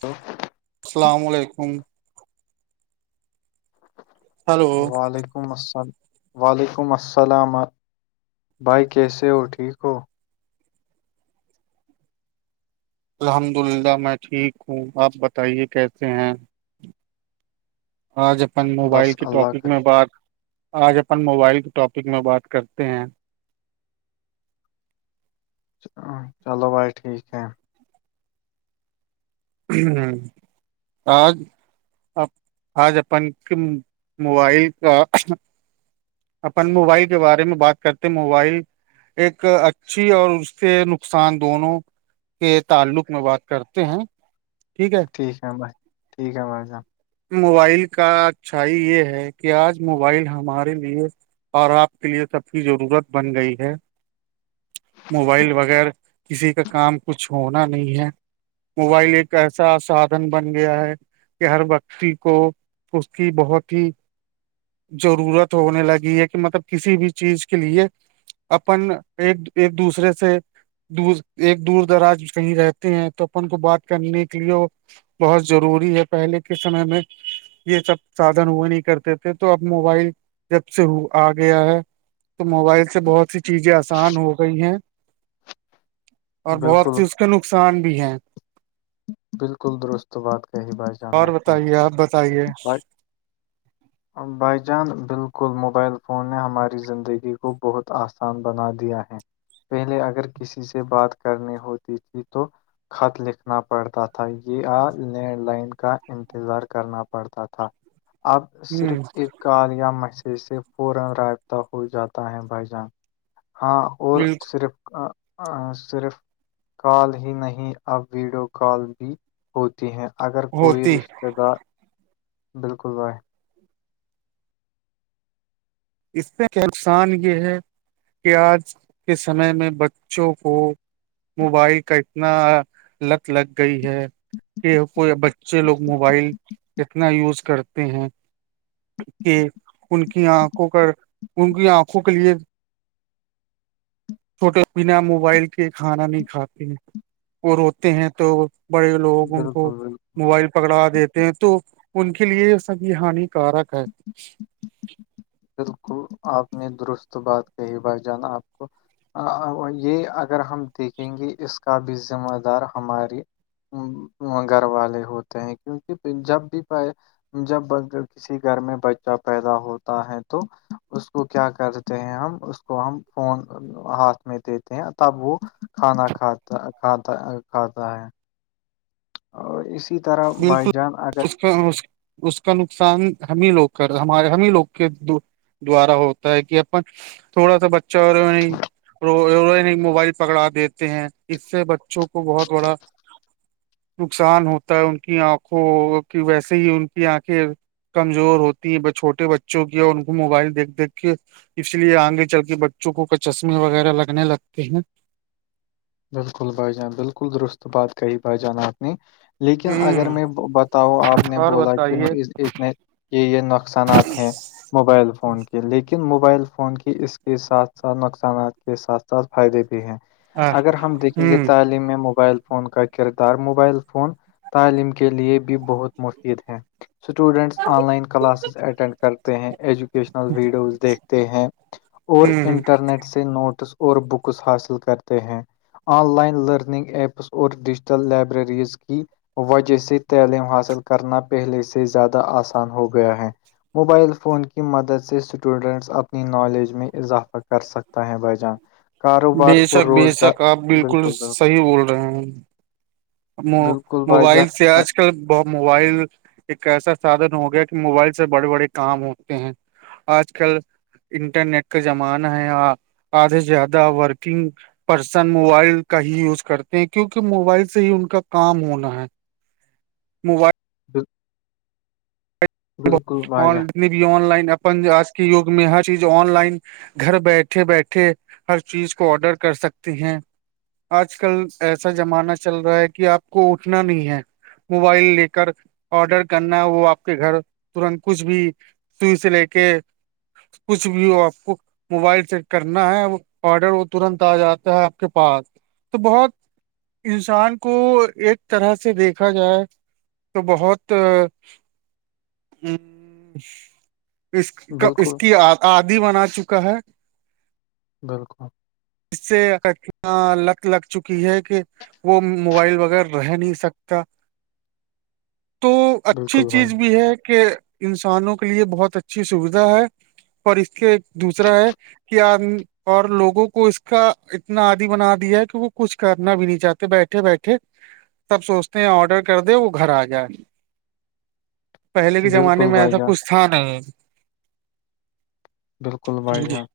تو [unintelligible] ہلو وعلیکم السلام وعلیکم السلام بھائی کیسے ہو ٹھیک ہو الحمد للہ میں ٹھیک ہوں آپ بتائیے کیسے ہیں آج اپن موبائل بس کی اللہ ٹاپک کا میں بات آج اپن موبائل کے ٹاپک میں بات کرتے ہیں چلو بھائی ٹھیک ہے ہوں ہ آج آج اپن کے موبائل کا اپن موبائل کے بارے میں بات کرتے موبائل ایک اچھی اور اس سے نقصان دونوں کے تعلق میں بات کرتے ہیں ٹھیک ہے ٹھیک ہے بھائی ٹھیک ہے بھائی صاحب موبائل کا اچھائی یہ ہے کہ آج موبائل ہمارے لیے اور آپ کے لیے سب کی ضرورت بن گئی ہے موبائل وغیر کسی کا کام کچھ ہونا نہیں ہے موبائل ایک ایسا سادھن بن گیا ہے کہ ہر وکتی کو اس کی بہت ہی ضرورت ہونے لگی ہے کہ مطلب کسی بھی چیز کے لیے اپن ایک ایک دوسرے سے دور ایک دور دراز کہیں رہتے ہیں تو اپن کو بات کرنے کے لیے وہ بہت ضروری ہے پہلے کے سمے میں یہ سب سادن ہوئے نہیں کرتے تھے تو اب موبائل جب سے آ گیا ہے تو موبائل سے بہت سی چیزیں نقصان ہو گئی ہیں اور بہت بالکل سی اس کے نقصان بھی ہیں بالکل درست بات کہی ب اور بتائیے آپ بتائیے بھائی جان بالکل موبائل فون نے ہماری زندگی کو بہت آسان بنا دیا ہے پہلے اگر کسی سے بات کرنی ہوتی تھی تو خط لکھ نا پڑتا تھا یا لینڈ لائن کا انتظار کرنا پڑتا تھا آپ صرف ہ ایک کال یا میسج سے فورن رابطہ ہو جاتا ہے بھائی جان ہاں اور بالکل صرف صرف کال ہی نہیں اب ویڈیو کال بھی ہوتی ہیں اگر کوئی ہوتی رش ب بالکل بائے اس سے نقصان یہ ہے کہ آج کے سمے میں بچوں کو موبائل کا اتنا لت لگ گئی ہے کہ کوئی بچے لوگ موبائل کتنا یوز کرتے ہیں کہ ان کی آنکھوں کا ان کی آنکھوں کے لیے چھوٹے بنا موبائل کے کھانا نہیں کھاتے ہیں وہ روتے ہیں تو بڑے لوگ ان کو بالکل بالکل موبائل پکڑا دیتے ہیں تو ان کے لیے یہ سبھی ہانیکارک ہے بالکل آپ نے درست بات کہیں بھای جانا آپ کو یہ اگر ہم دیکھیں گے اس کا بھی ذمہ دار ہماری گھر والے ہوتے ہیں کیونکہ جب بھی پ جب کسی گھر میں بچہ پیدا ہو ہے تو اس کو کیا کرتے ہیں ہم اس کو ہم فون ہاتھ میں دیتے ہیں تب وہ کھانا کھاتا کھاتا کھاتا ہے اور اسی طرح بائی بالکل جان اگر اس اس کا نقصان ہم ہی لوگ کر ہمار ہم ہی لوگ کے دبارا ہوتا ہے کہ اپن تھوڑا سا بچہ اور ر موبائل پکڑا دیتے ہیں اس سے بچوں کو بہت بڑا نقصان ہوتا ہے ان کی آنکھوں کی ویسے ہی ان کی آنکھیں کمزور ہوتی ہیں چھوٹے بچوں کی اور ان کو موبائل دیکھ دیکھ کے اس لیے آگے چل کے بچوں کو چشمے وغیرہ لگنے لگتے ہیں بالکل بھائی جان بالکل درست بات کہی بھائی جان آپ نے لیکن اگر ہ میں بتاؤ آپ نے اور بولا کہ بتائیے اس نے یہ یہ نقصانات ہیں موبائل فون کی لیکن موبائل فون کی اس کے ساتھ ساتھ نقصانات کے ساتھ ساتھ فائدے بھی ہیں ہ اگر ہم دیکھیں ہ گے تعلیم میں موبائل فون کا کردار موبائل فون تعلیم کے لیے بھی بہت مفید ہیں students online classes attend کرتے ہیں ایجوکیشن ویڈیوز دیکھتے ہیں ہ اور ہ انٹرنیٹ سے نوٹس اور بکس حاصل کرتے ہیں آن لائن لرننگ ایپس اور ڈیجیٹل لائبریریز کی وجہ سے تعلیم حاصل کرنا پہلے سے زیادہ آسان ہو گیا ہے موبائل فون کی مدد سے اسٹوڈنٹس اپنی نالج میں اضافہ کر سکتا ہے بجان کاروبار بے شک بے شک آپ بالکل صحیح بول رہے ہیں بالکل بھائی جان موبائل سے آج کل کل موبائل ایک ایسا سادن ہو گیا کہ موبائل سے بڑے بڑے کام ہوتے ہیں آج کل انٹرنیٹ کا زمانہ ہے آدھے سے زیادہ ورکنگ پرسن موبائل کا ہی یوز کرتے ہیں کیونکہ موبائل سے ہی ان کا کام ہونا ہے موبائل ہاں [unintelligible] بھائی جان جتنے بھی آن لائن اپن آج کے یگ میں ہر چیز آن لائن گھر بیٹھے بیٹھے ہر چیز کو آڈر کر سکتی ہیں آج کل ایسا زمانہ چل رہا ہے کہ آپ کو اٹھنا نہیں ہے موبائل لے کر آڈر کرنا ہے وہ آپ کے گھر ترنت کچھ بھی سوئی سے لے کے کچھ بھی ہو آپ کو موبائل چیک کرنا ہے آڈر وہ ترنت آ جاتا ہے آپ کے پاس تو بہت انسان کو ایک طرح سے دیکھا جائے تو بہت ہ اس اس بالکل کی آدی بنا چکا ہے بالکل اس سے لگ لگ چکی ہے کہ وہ موبائل وغیر رہ نہیں سکتا تو اچھی بالکل بھائی چیز بھی ہے کہ انسانوں کے لیے بہت اچھی سویدھا ہے اور اس سے دوسرا ہے کہ آپ اور لوگوں کو اس کا اتنا آدی بنا دیا ہے کہ وہ کچھ کرنا بھی نہیں چاہتے بیٹھے بیٹھے تب سوچتے ہیں آرڈر کر دے وہ گھر آ جائے پہلے کے زمانے بالکل میں بھائی ایسا جان کچھ تھان ہے بالکل بھائی ہاں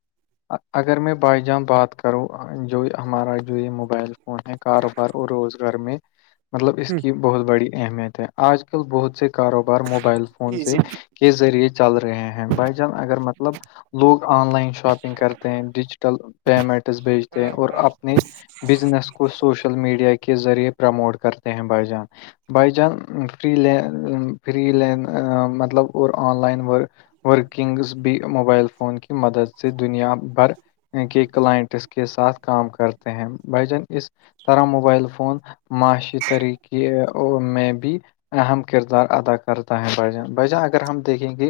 اگر میں بائی جان بات کروں جو ہمارا جو یہ موبائل کاروبار اور روزگار میں مطلب اس ہ کی بہت بڑی اہمیت ہے آج کل بہت سے کاروبار موبائل فون سے کے ذریعے چل رہے ہیں بائی جان اگر مطلب لوگ آن لائن شاپنگ کرتے ہیں ڈیجیٹل پیمنٹس بھیجتے ہیں اور اپنی بزنس کو سوشل میڈیا کے ذریعے پرموٹ کرتے ہیں بائی جان بائی جان فری ل فری ل مطلب اور آن لائن ورک ورکنگز بھی موبائل فون کی مدد سے دنیا بھر کے کلائنٹس کے ساتھ کام کرتے ہیں بھ جان اس طرح موبائل فون معاشی طریقے میں بھی اہم کردار ادا کرتا ہے بھجان بھجان اگر ہم دیکھیں گے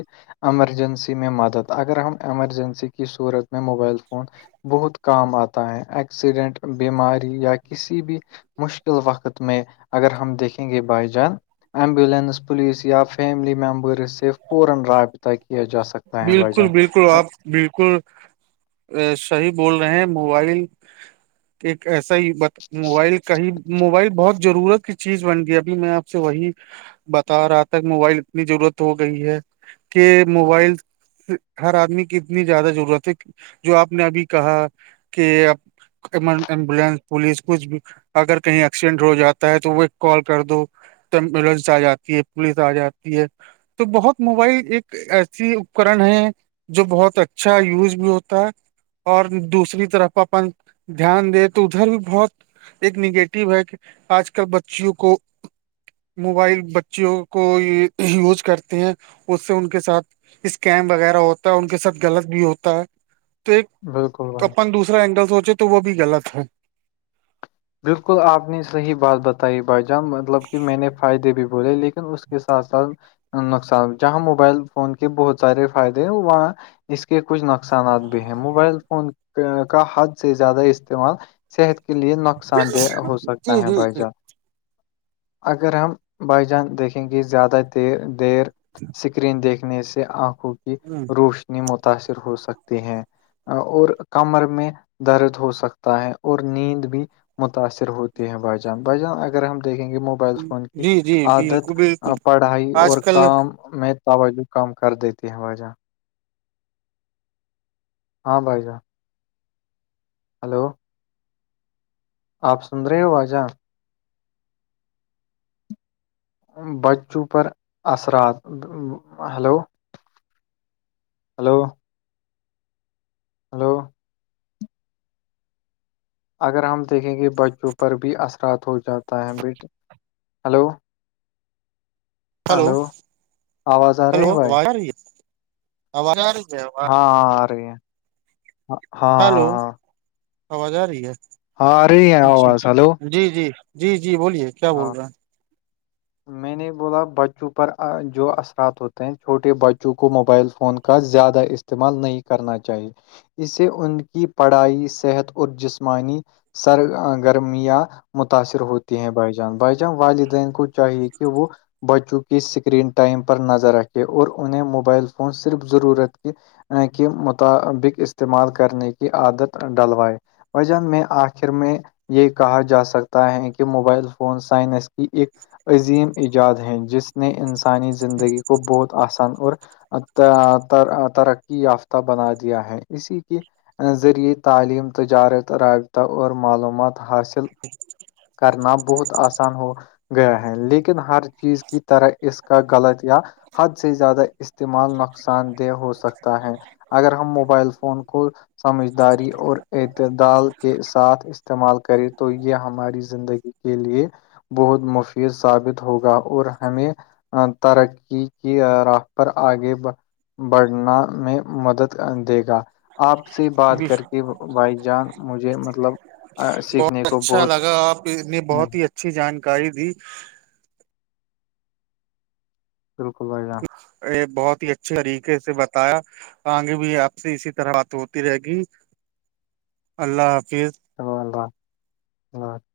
ایمرجنسی میں مدد اگر ہم ایمرجنسی کی صورت میں موبائل فون بہت کام آتا ہے ایکسیڈنٹ بیماری یا کسی بھی مشکل وقت میں اگر ہم دیکھیں گے بائی جان [inaudible] بالکل جان بالکل آپ بالکل صحیح بول رہے ہیں موبائل ایک ایسا ہی مت موبائل کہیں موبائل بہت ضرورت کی چیز بن گئی ابھی میں آپ سے وہی بتا رہا تھاک موبائل اتنی ضرورت ہو گئی ہے کہ موبائل ہر آدمی کی اتنی زیادہ ضرورت ہے جو آپ نے ابھی کہا کہ ایمبولینس پولیس کچھ بھی اگر کہیں ایکسیڈنٹ ہو جاتا ہے تو وہ کال کر دو تو ایمبولینس آ جاتی ہے پولیس آ جاتی ہے تو بہت موبائل ایک ایسی اپکرن ہے جو بہت اچھا یوز بھی ہوتا اور دوسری طرف اپن دھیان دے تو ادھر بھی بہت ایک نیگیٹو ہے کہ آج کل بچیوں کو موبائل بچیوں کو یوز کرتے ہیں اس سے ان ان کے ساتھ اسکیم وغیرہ ہوتا ہے ان کے ساتھ غلط بھی ہوتا ہے تو ایک بالکل بھائی اپن دوسرا اینگل سوچے تو وہ بھی غلط ہے بالکل آپ نے صحیح بات بتائی بھائی جان مطلب کہ میں نے فائدے بھی بولے لیکن اس کے ساتھ ساتھ نقصان جہاں موبائل فون کے بہت سارے فائدے ہیں وہاں اس کے کچھ نقصانات بھی ہیں موبائل فون کا حد سے زیادہ استعمال صحت کے لیے نقصان دہ ہو سکتا جی ہے جی بھائی جی جان اگر ہم بائی جان دیکھیں گے زیادہ دیر اسکرین دیکھنے سے آنکھوں کی ہ روش تنی متاثر ہو سکتی ہیں اور کمر میں درد ہو سکتا ہے اور نیند بھی متاثر ہوتی ہے بائیجان بائیجان اگر ہم دیکھیں گے موبائل فون کی جی جی عادت بالکل بالکل پڑھائی آج اور کل کام میں توجہ کم کر دیتی ہے وجہ ہاں بائی جا ہلو آپ سن رہے ہو آ جان بچوں پر اثرات ہلو ہلو ہلو اگر ہم دیکھیں گے بچوں پر بھی اثرات ہو جاتا ہے بیٹے ہلو ہلو آواز آ رہی ہے بھائی کیا رہی ہے ا ہاں آواز ہاں آ رہی ہے ہاں ہلو ہاں ہاں آواز آ رہی ہے ہاں ارے ہیں جی آواز ہلو جی جی جی جی بولیے کیا ہاں بول [inaudible] میں نے بولا بچوں پر جو اثرات ہوتے ہیں چھوٹے بچوں کو موبائل فون کا زیادہ استعمال نہیں کرنا چاہیے اسے ان کی پڑھائی صحت اور جسمانی سر گرمیاں متاثر ہوتی ہیں بھائی بائی چان والدین کو چاہیے کہ وہ بچوں کی اسکرین ٹائم پر نظر رکھے اور انہیں موبائل فون صرف ضرورت کی کے مطابق استعمال کرنے کی عادت ڈلوائے وجان میں آخر میں یہ کہا جا سکتا ہے کہ موبائل ون سائنس کی ایک عظیم ایجاد ہے جس نے انسانی زندگی کو بہت آسان اور ترقی یافتہ بنا دیا ہے اسی کی ذریعے تعلیم تجارت رابطہ اور معلومات حاصل جی کرنا بہت آسان ہو گیا ہے لیکن ہر چیز کی طرح اس کا غلط یا حد سے زیادہ استعمال نقصان دہ ہو سکتا ہے اگر ہم موبائل فون کو سمجھداری اور اعتدال کے ساتھ استعمال کرے تو یہ ہماری زندگی کے لیے بہت مفید ثابت ہوگا اور ہمیں ترقی کی راہ پر آگے بڑھنا میں مدد دے گا آپ سے ہیں بات کر کے بھائی جان مجھے مطلب س بہت اچھا لگا آپ نے بہت ہی اچھی جانکاری دی بالکل بھ یہ بہت ہی اچھے طریقے سے بتایا آگے بھی آپ سے اسی طرح بات ہوتی رہے گی اللہ حافظ چلو اللہ حافظ